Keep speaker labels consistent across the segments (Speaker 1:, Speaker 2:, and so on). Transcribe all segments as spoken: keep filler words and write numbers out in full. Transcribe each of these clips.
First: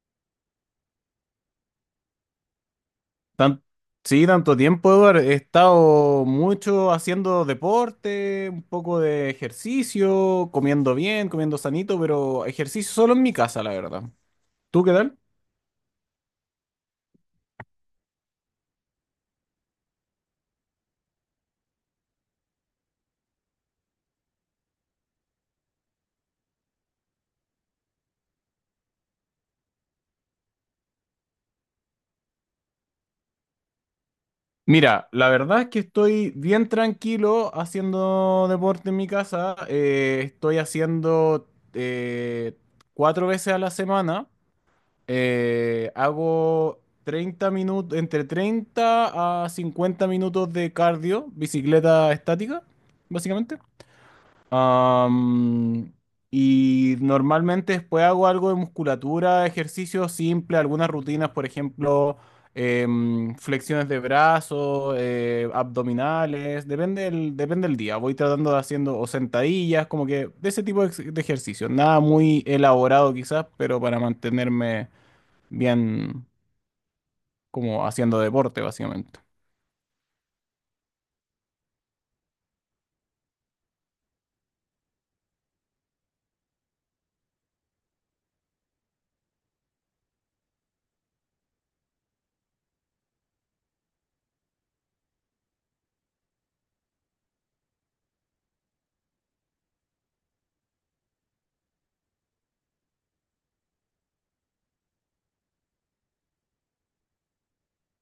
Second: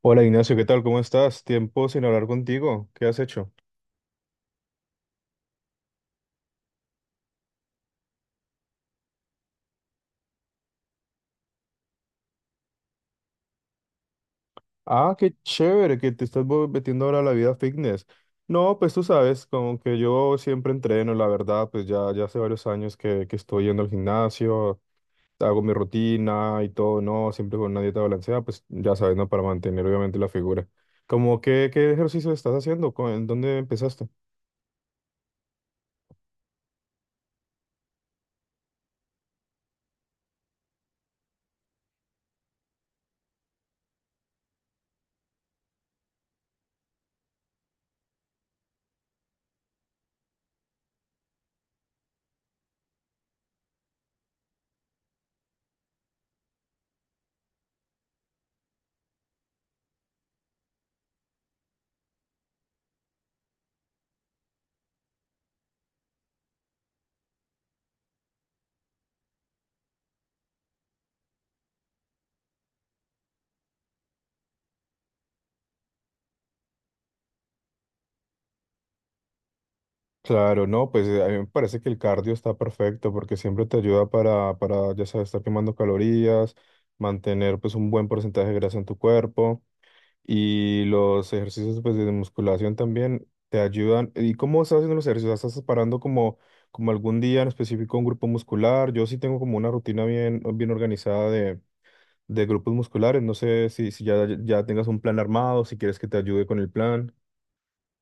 Speaker 1: Hola Ignacio, ¿qué tal? ¿Cómo estás? Tiempo sin hablar contigo. ¿Qué has hecho?
Speaker 2: Tan- sí, tanto tiempo, Eduardo. He estado mucho haciendo deporte, un poco de ejercicio, comiendo bien, comiendo sanito, pero ejercicio solo en mi casa, la verdad. ¿Tú qué
Speaker 1: Ah,
Speaker 2: tal?
Speaker 1: qué chévere que te estás mo- metiendo ahora a la vida fitness. No, pues tú sabes, como que yo siempre entreno, la verdad, pues ya, ya hace varios años que, que estoy yendo al gimnasio, hago mi rutina y todo, no, siempre con una dieta balanceada, pues ya sabes, ¿no? Para mantener obviamente la figura. Como que, ¿qué ejercicio estás haciendo? ¿Cu- ¿En dónde empezaste?
Speaker 2: Mira, la verdad es que estoy bien tranquilo haciendo deporte en mi casa. Eh, estoy haciendo eh, cuatro veces a la semana. Eh, hago treinta minutos, entre treinta a cincuenta minutos de cardio, bicicleta estática, básicamente. Am, y normalmente después hago algo de musculatura, ejercicio simple, algunas rutinas, por ejemplo, em, flexiones de brazos, eh, abdominales, depende del, depende del día. Voy tratando de haciendo o sentadillas, como que de ese tipo de, ex- de ejercicio. Nada muy elaborado quizás, pero para mantenerme bien como haciendo deporte, básicamente.
Speaker 1: Claro, no, pues eh, a mí me parece que el cardio está perfecto porque siempre te ayuda para, para, ya sabes, estar quemando calorías, mantener pues un buen porcentaje de grasa en tu cuerpo y los ejercicios pues de musculación también te ayudan. ¿Y cómo estás haciendo los ejercicios? ¿Estás separando como, como algún día en específico un grupo muscular? Yo sí tengo como una rutina bien, bien organizada de, de grupos musculares. No sé si, si ya, ya tengas un plan armado, si quieres que te ayude con el plan.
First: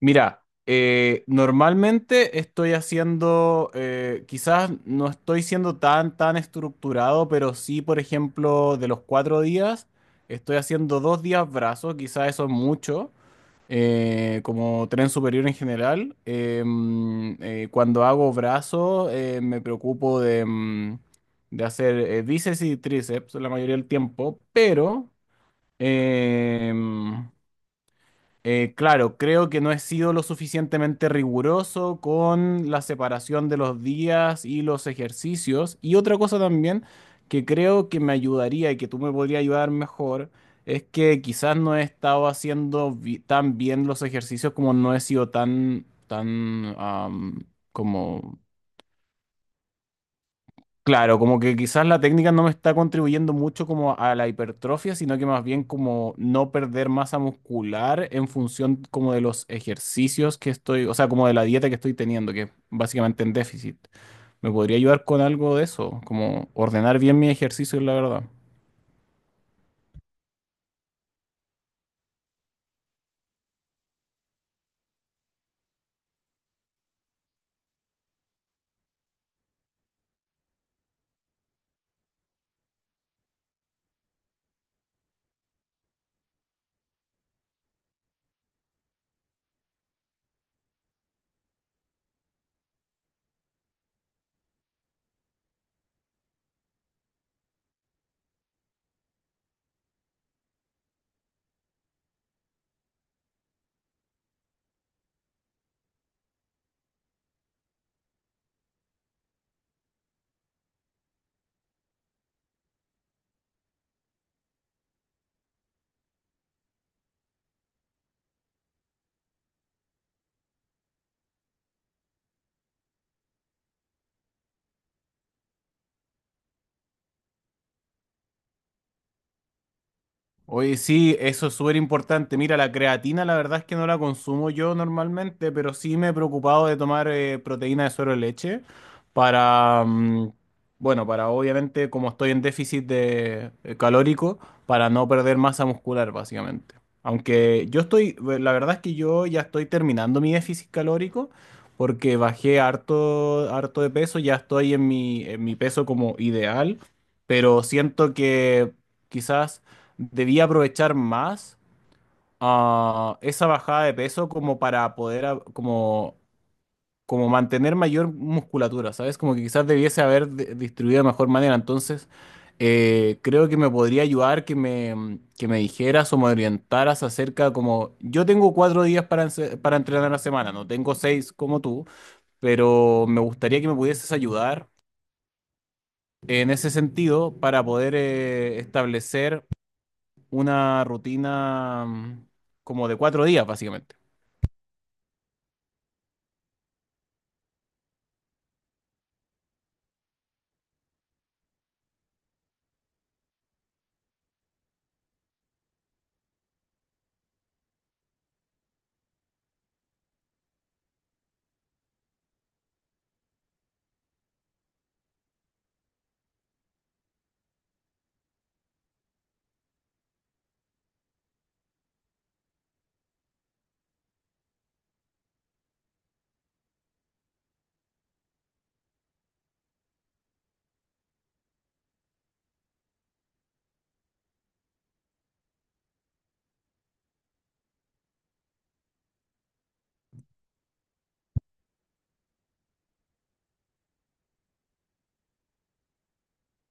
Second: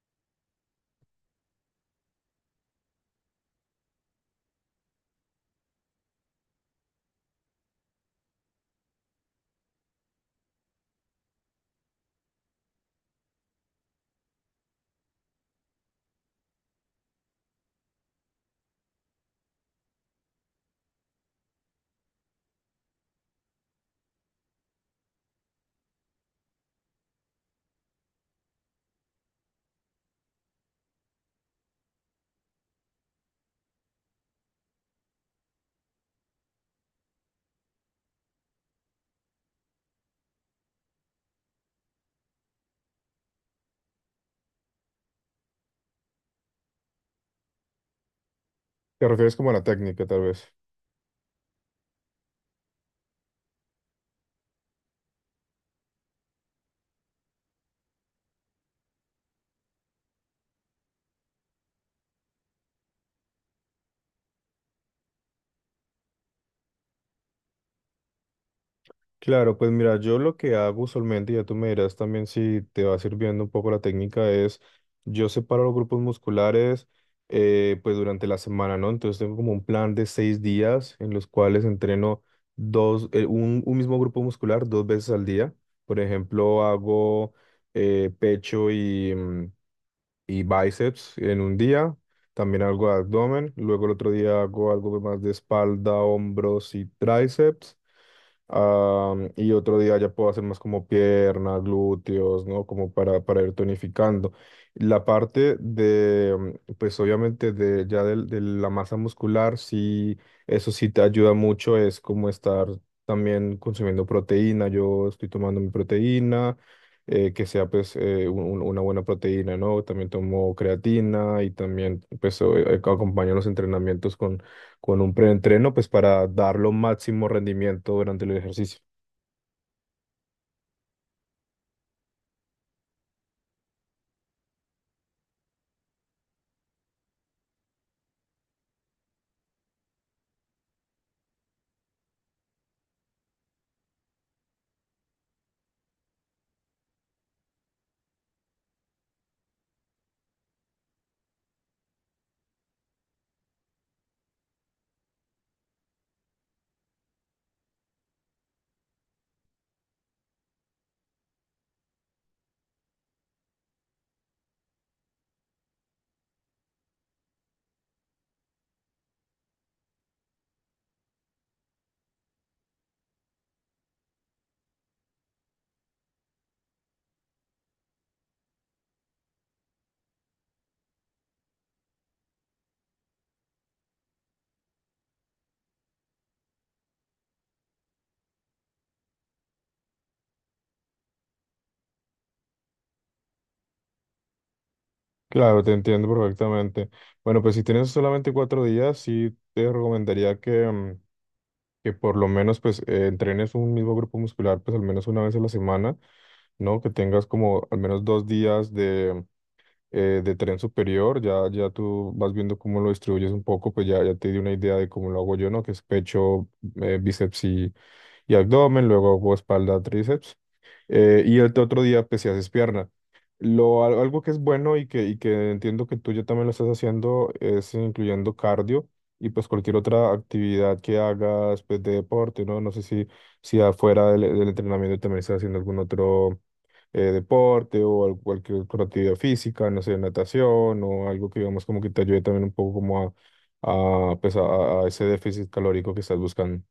Speaker 2: Mira, eh, normalmente estoy haciendo, eh, quizás no estoy siendo tan, tan estructurado, pero sí, por ejemplo, de los cuatro días, estoy haciendo dos días brazos, quizás eso es mucho. Eh, como tren superior en general. Eh, mm, eh, cuando hago brazos, eh, me preocupo de, mm, de hacer eh, bíceps y tríceps la mayoría del tiempo, pero eh, eh, claro, creo que no he sido lo suficientemente riguroso con la separación de los días y los ejercicios. Y otra cosa también que creo que me ayudaría y que tú me podrías ayudar mejor es que quizás no he estado haciendo bi- tan bien los ejercicios como no he sido tan, tan, am, como.
Speaker 1: Te refieres como a la técnica, tal vez.
Speaker 2: Claro, como que quizás la técnica no me está contribuyendo mucho como a la hipertrofia, sino que más bien como no perder masa muscular en función como de los ejercicios que estoy, o sea, como de la dieta que estoy teniendo, que básicamente en déficit. ¿Me podría ayudar con algo de eso? Como ordenar bien mi ejercicio, la verdad.
Speaker 1: Claro, pues mira, yo lo que hago usualmente, ya tú me dirás también si te va sirviendo un poco la técnica, es yo separo los grupos musculares eh, pues durante la semana, ¿no? Entonces tengo como un plan de seis días en los cuales entreno dos, eh, un, un mismo grupo muscular dos veces al día. Por ejemplo, hago eh, pecho y, mm, y bíceps en un día, también algo de abdomen, luego el otro día hago algo más de espalda, hombros y tríceps. Am, y otro día ya puedo hacer más como pierna, glúteos, ¿no? Como para, para ir tonificando. La parte de, mm, pues obviamente de ya del- de, la masa muscular, sí, eso sí te ayuda mucho, es como estar también consumiendo proteína. Yo estoy tomando mi proteína, eh, que sea pues eh, un- un- una buena proteína, ¿no? También tomo creatina y también pues o- eh, acompaño los entrenamientos con un preentreno, pues para dar lo máximo rendimiento durante el ejercicio.
Speaker 2: Oye, sí, eso es súper importante. Mira, la creatina la verdad es que no la consumo yo normalmente, pero sí me he preocupado de tomar eh, proteína de suero de leche para, mm, bueno, para obviamente como estoy en déficit de eh, calórico, para no perder masa muscular básicamente. Aunque yo estoy, eh, la verdad es que yo ya estoy terminando mi déficit calórico porque bajé harto, harto de peso, ya estoy en mi, en mi peso como ideal, pero siento que quizás debía aprovechar más ah, esa bajada de peso como para poder a- como, como mantener mayor musculatura, ¿sabes? Como que quizás debiese haber de- distribuido de mejor manera. Entonces, eh, creo que me podría ayudar que me, que me dijeras o me orientaras acerca como yo tengo cuatro días para, ense- para entrenar a la semana, no tengo seis como tú, pero me gustaría que me pudieses ayudar en ese sentido para poder eh, establecer una rutina mm, como de cuatro días, básicamente.
Speaker 1: Claro, te entiendo perfectamente. Bueno, pues si tienes solamente cuatro días, sí te recomendaría que, mm, que por lo menos pues eh, entrenes un mismo grupo muscular pues al menos una vez a la semana, ¿no? Que tengas como al menos dos días de, eh, de tren superior, ya, ya tú vas viendo cómo lo distribuyes un poco, pues ya, ya te di una idea de cómo lo hago yo, ¿no? Que es pecho, eh, bíceps y, y abdomen, luego hago espalda, tríceps. Eh, y el otro día pues si haces pierna. Lo, al- algo que es bueno y que, y que entiendo que tú ya también lo estás haciendo es incluyendo cardio y pues cualquier otra actividad que hagas pues, de deporte, ¿no? No sé si, si afuera del, del entrenamiento también estás haciendo algún otro eh, deporte o al- cualquier otra actividad física, no sé, natación o algo que digamos como que te ayude también un poco como a, a, pues, a, a ese déficit calórico que estás buscando.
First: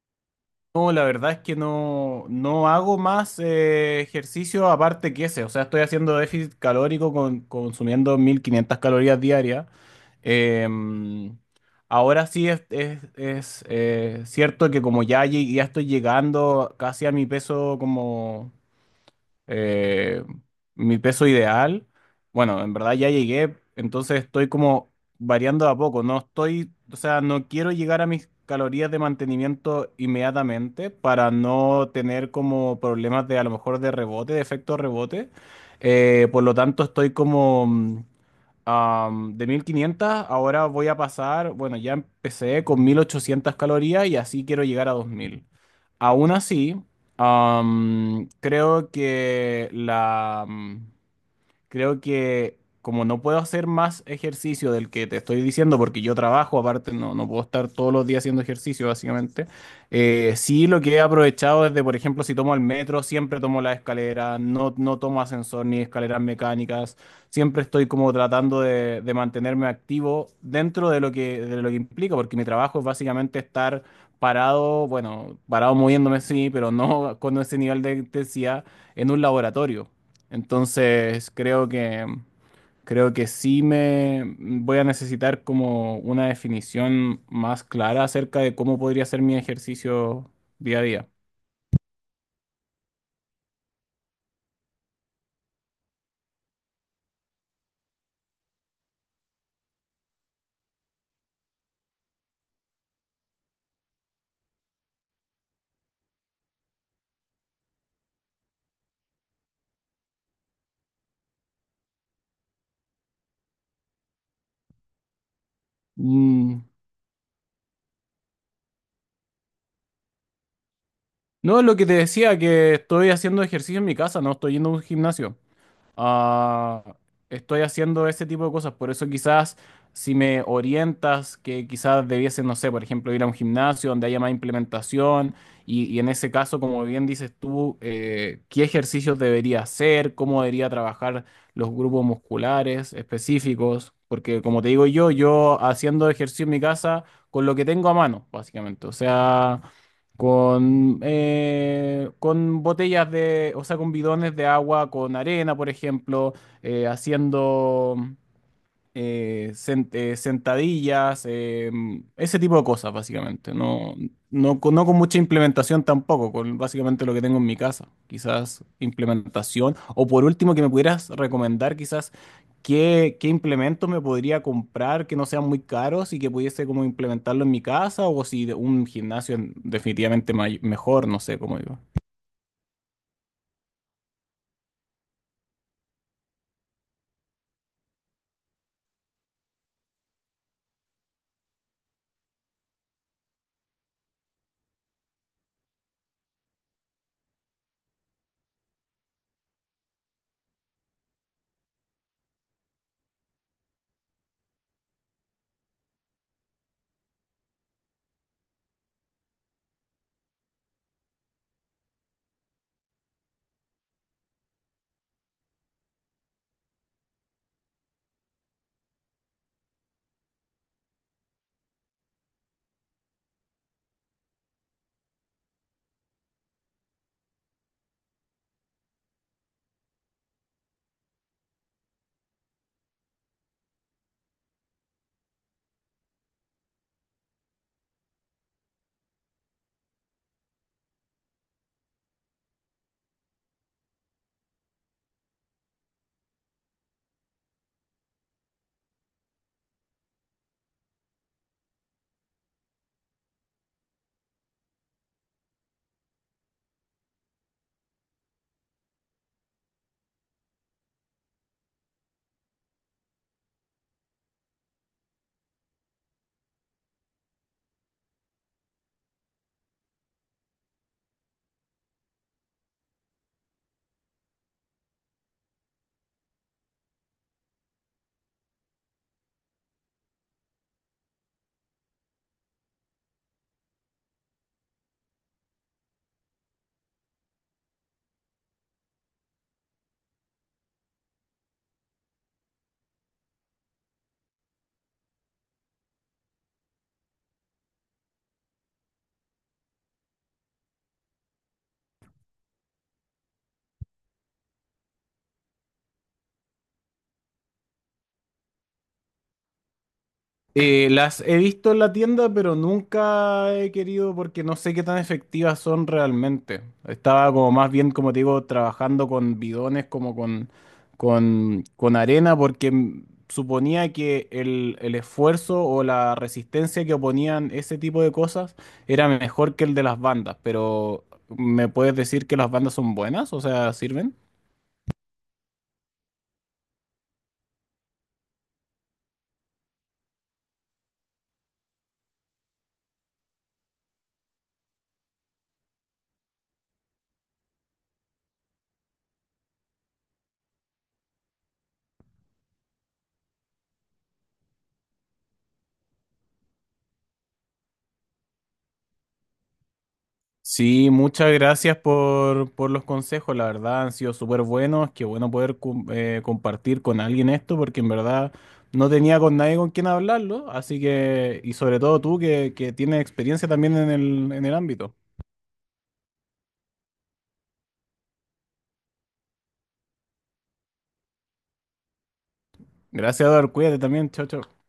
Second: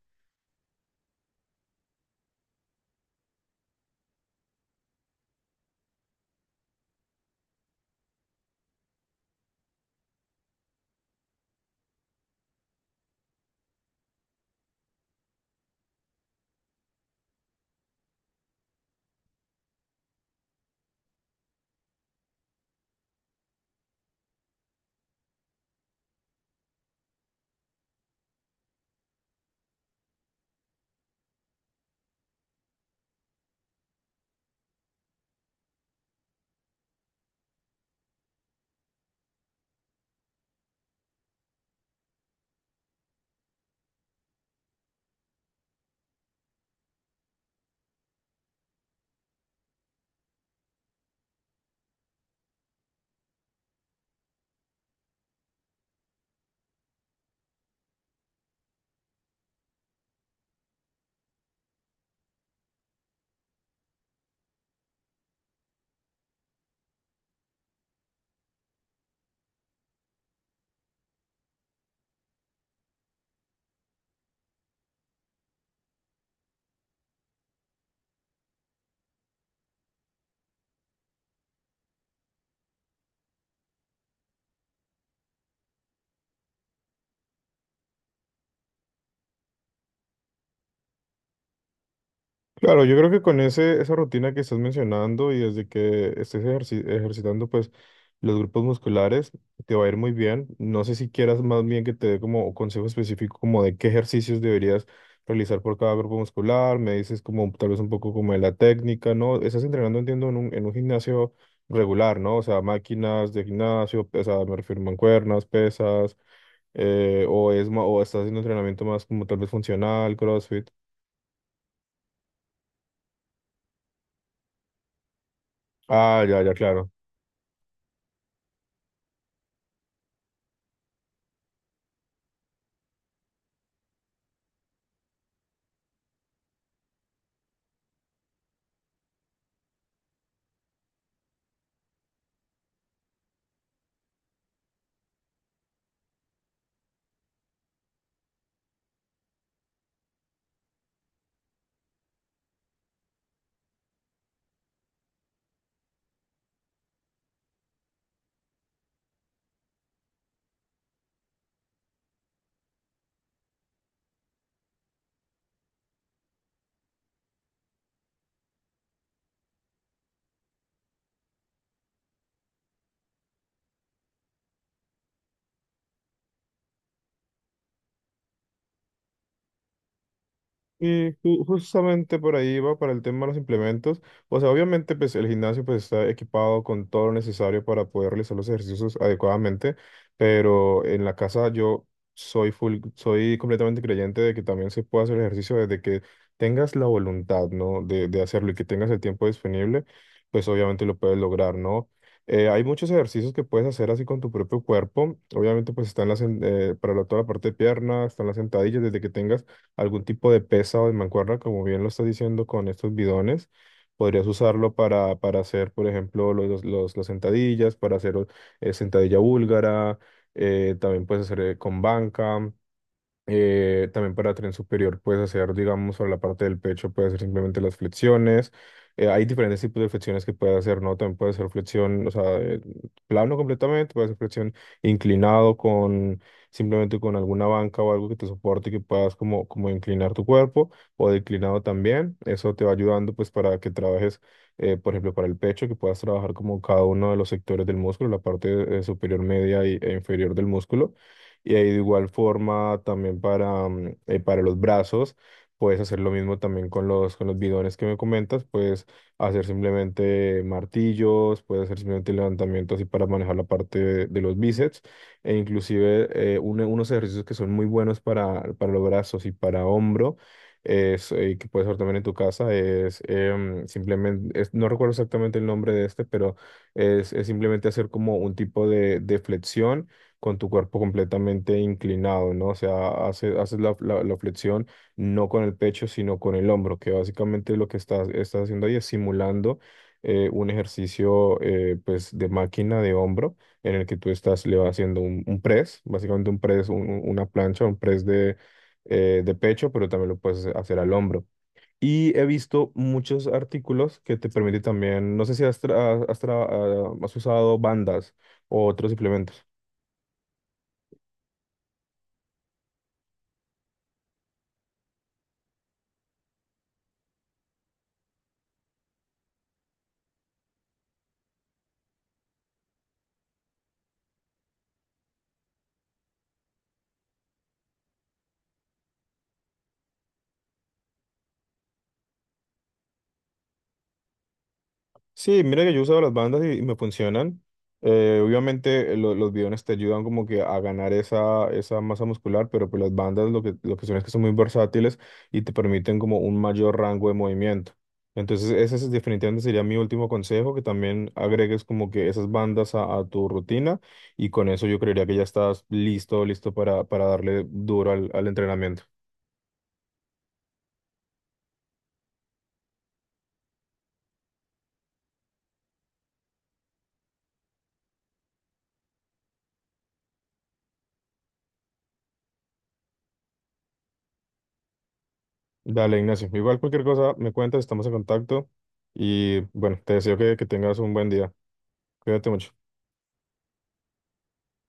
Speaker 2: No, la verdad es que no, no hago más eh, ejercicio aparte que ese. O sea, estoy haciendo déficit calórico con, consumiendo mil quinientas calorías diarias. Em, Ahora sí es, es- es, eh, cierto que como ya, llegué- ya estoy llegando casi a mi peso como eh, mi peso ideal. Bueno, en verdad ya llegué, entonces estoy como variando a poco. No estoy, o sea, no quiero llegar a mis calorías de mantenimiento inmediatamente para no tener como problemas de a lo mejor de rebote, de efecto rebote. Eh, por lo tanto, estoy como Am, de mil quinientas ahora voy a pasar, bueno, ya empecé con mil ochocientas calorías y así quiero llegar a dos mil. Aún así, am, creo que la, creo que como no puedo hacer más ejercicio del que te estoy diciendo, porque yo trabajo, aparte no, no puedo estar todos los días haciendo ejercicio, básicamente, eh, sí lo que he aprovechado es de, por ejemplo, si tomo el metro, siempre tomo la escalera, no, no tomo ascensor ni escaleras mecánicas, siempre estoy como tratando de, de mantenerme activo dentro de lo que, de lo que implica, porque mi trabajo es básicamente estar parado, bueno, parado moviéndome, sí, pero no con ese nivel de intensidad en un laboratorio. Entonces, creo que creo que sí me voy a necesitar como una definición más clara acerca de cómo podría ser mi ejercicio día a día.
Speaker 1: Claro, yo creo que con ese, esa rutina que estás mencionando y desde que estés ejerci- ejercitando pues los grupos musculares, te va a ir muy bien. No sé si quieras más bien que te dé como consejo específico como de qué ejercicios deberías realizar por cada grupo muscular. Me dices como tal vez un poco como de la técnica, ¿no? Estás entrenando, entiendo, en un, en un gimnasio regular, ¿no? O sea, máquinas de gimnasio, o sea, me refiero a mancuernas, pesas,
Speaker 2: Mm.
Speaker 1: eh, o, es, ma- o estás haciendo entrenamiento más como tal vez funcional, CrossFit.
Speaker 2: No, lo que te decía, que estoy haciendo ejercicio en mi casa, no estoy yendo a un gimnasio.
Speaker 1: Ah, ya, ya,
Speaker 2: Ah,
Speaker 1: claro.
Speaker 2: estoy haciendo ese tipo de cosas, por eso quizás si me orientas que quizás debiese, no sé, por ejemplo, ir a un gimnasio donde haya más implementación y, y en ese caso, como bien dices tú, eh, qué ejercicios debería hacer, cómo debería trabajar los grupos musculares específicos, porque como te digo yo, yo haciendo ejercicio en mi casa con lo que tengo a mano, básicamente, o sea... Con, eh, con botellas de, o sea, con bidones de agua, con arena, por ejemplo, eh, haciendo, eh, sen- eh, sentadillas, eh, ese tipo de cosas, básicamente. No, no, con- no con mucha implementación tampoco, con básicamente lo que tengo en mi casa. Quizás implementación. O por último, que me pudieras recomendar quizás qué, qué implementos me podría comprar que no sean muy caros y que pudiese como implementarlo en mi casa o si de- un gimnasio en- definitivamente may- mejor,
Speaker 1: Y
Speaker 2: no sé
Speaker 1: ju-
Speaker 2: cómo digo.
Speaker 1: justamente por ahí va para el tema de los implementos. O sea, obviamente pues el gimnasio pues está equipado con todo lo necesario para poder realizar los ejercicios adecuadamente, pero en la casa yo soy full, soy completamente creyente de que también se puede hacer ejercicio desde que tengas la voluntad, ¿no? De, de hacerlo y que tengas el tiempo disponible, pues obviamente lo puedes lograr, ¿no? Eh, hay muchos ejercicios que puedes hacer así con tu propio cuerpo. Obviamente pues están las, en- eh, para la- toda la parte de piernas, están las sentadillas, desde que tengas algún tipo de pesa o de mancuerna, como bien lo estás diciendo con estos bidones. Podrías usarlo para, para hacer, por ejemplo, los, los, las sentadillas, para hacer eh, sentadilla búlgara, eh, también puedes hacer eh, con banca. Eh, también para tren superior puedes hacer, digamos, sobre la parte del pecho, puedes hacer simplemente las flexiones. Eh, hay diferentes tipos de flexiones que puedes hacer, ¿no? También puedes hacer flexión, o sea, eh, plano completamente, puedes hacer flexión inclinado con simplemente con alguna banca o algo que te soporte y que puedas como, como inclinar tu cuerpo o declinado también. Eso te va ayudando pues para que trabajes, eh, por ejemplo, para el pecho, que puedas trabajar como cada uno de los sectores del músculo, la parte eh, superior, media y- e inferior del músculo y ahí de igual forma también para, mm, eh, para los brazos, puedes hacer lo mismo también con los, con los bidones que me comentas, puedes hacer simplemente martillos, puedes hacer simplemente levantamientos así para manejar la parte de, de los bíceps e inclusive eh, uno- unos ejercicios que son muy buenos para, para los brazos y para hombro. Es, eh, que puedes hacer también en tu casa, es em, simplemente, es- no recuerdo exactamente el nombre de este, pero es, es simplemente hacer como un tipo de de flexión con tu cuerpo completamente inclinado, ¿no? O sea, hace- haces la, la- la flexión no con el pecho, sino con el hombro, que básicamente lo que estás, estás haciendo ahí es simulando eh, un ejercicio eh, pues de máquina de hombro en el que tú estás le vas haciendo un, un press, básicamente un press, un- un- una plancha, un press de, eh, de pecho, pero también lo puedes hacer al hombro. Y he visto muchos artículos que te permiten también, no sé si has, tra- has tra- has usado bandas o otros suplementos.
Speaker 2: Eh, las he visto en la tienda, pero nunca he querido porque no sé qué tan efectivas son realmente. Estaba como más bien, como te digo, trabajando con bidones, como con, con, con arena, porque mm, suponía que el, el esfuerzo o la resistencia que oponían ese tipo de cosas era mejor que el de las bandas. Pero, ¿me puedes decir que las bandas son buenas? O sea, ¿sirven?
Speaker 1: Sí, mira que yo he usado las bandas y, y me funcionan. Eh, obviamente eh, lo- los bidones te ayudan como que a ganar esa, esa masa muscular, pero pues las bandas lo que, lo que son es que son muy versátiles y te permiten como un mayor rango de movimiento. Entonces ese es- definitivamente sería mi último consejo, que también agregues como que esas bandas a, a tu rutina y con eso yo creería que ya estás listo, listo para, para darle duro al, al entrenamiento.
Speaker 2: Sí, muchas gracias por, por los consejos, la verdad han sido súper buenos, qué bueno poder cum- eh, compartir con alguien esto, porque en verdad no tenía con nadie con quien hablarlo, así que, y sobre todo tú que, que tienes experiencia también en el, en el ámbito.
Speaker 1: Dale, Ignacio. Igual cualquier cosa me cuentas, estamos en contacto y bueno, te deseo que que tengas un buen día. Cuídate mucho.
Speaker 2: Gracias, Eduardo, cuídate también, chao, chao.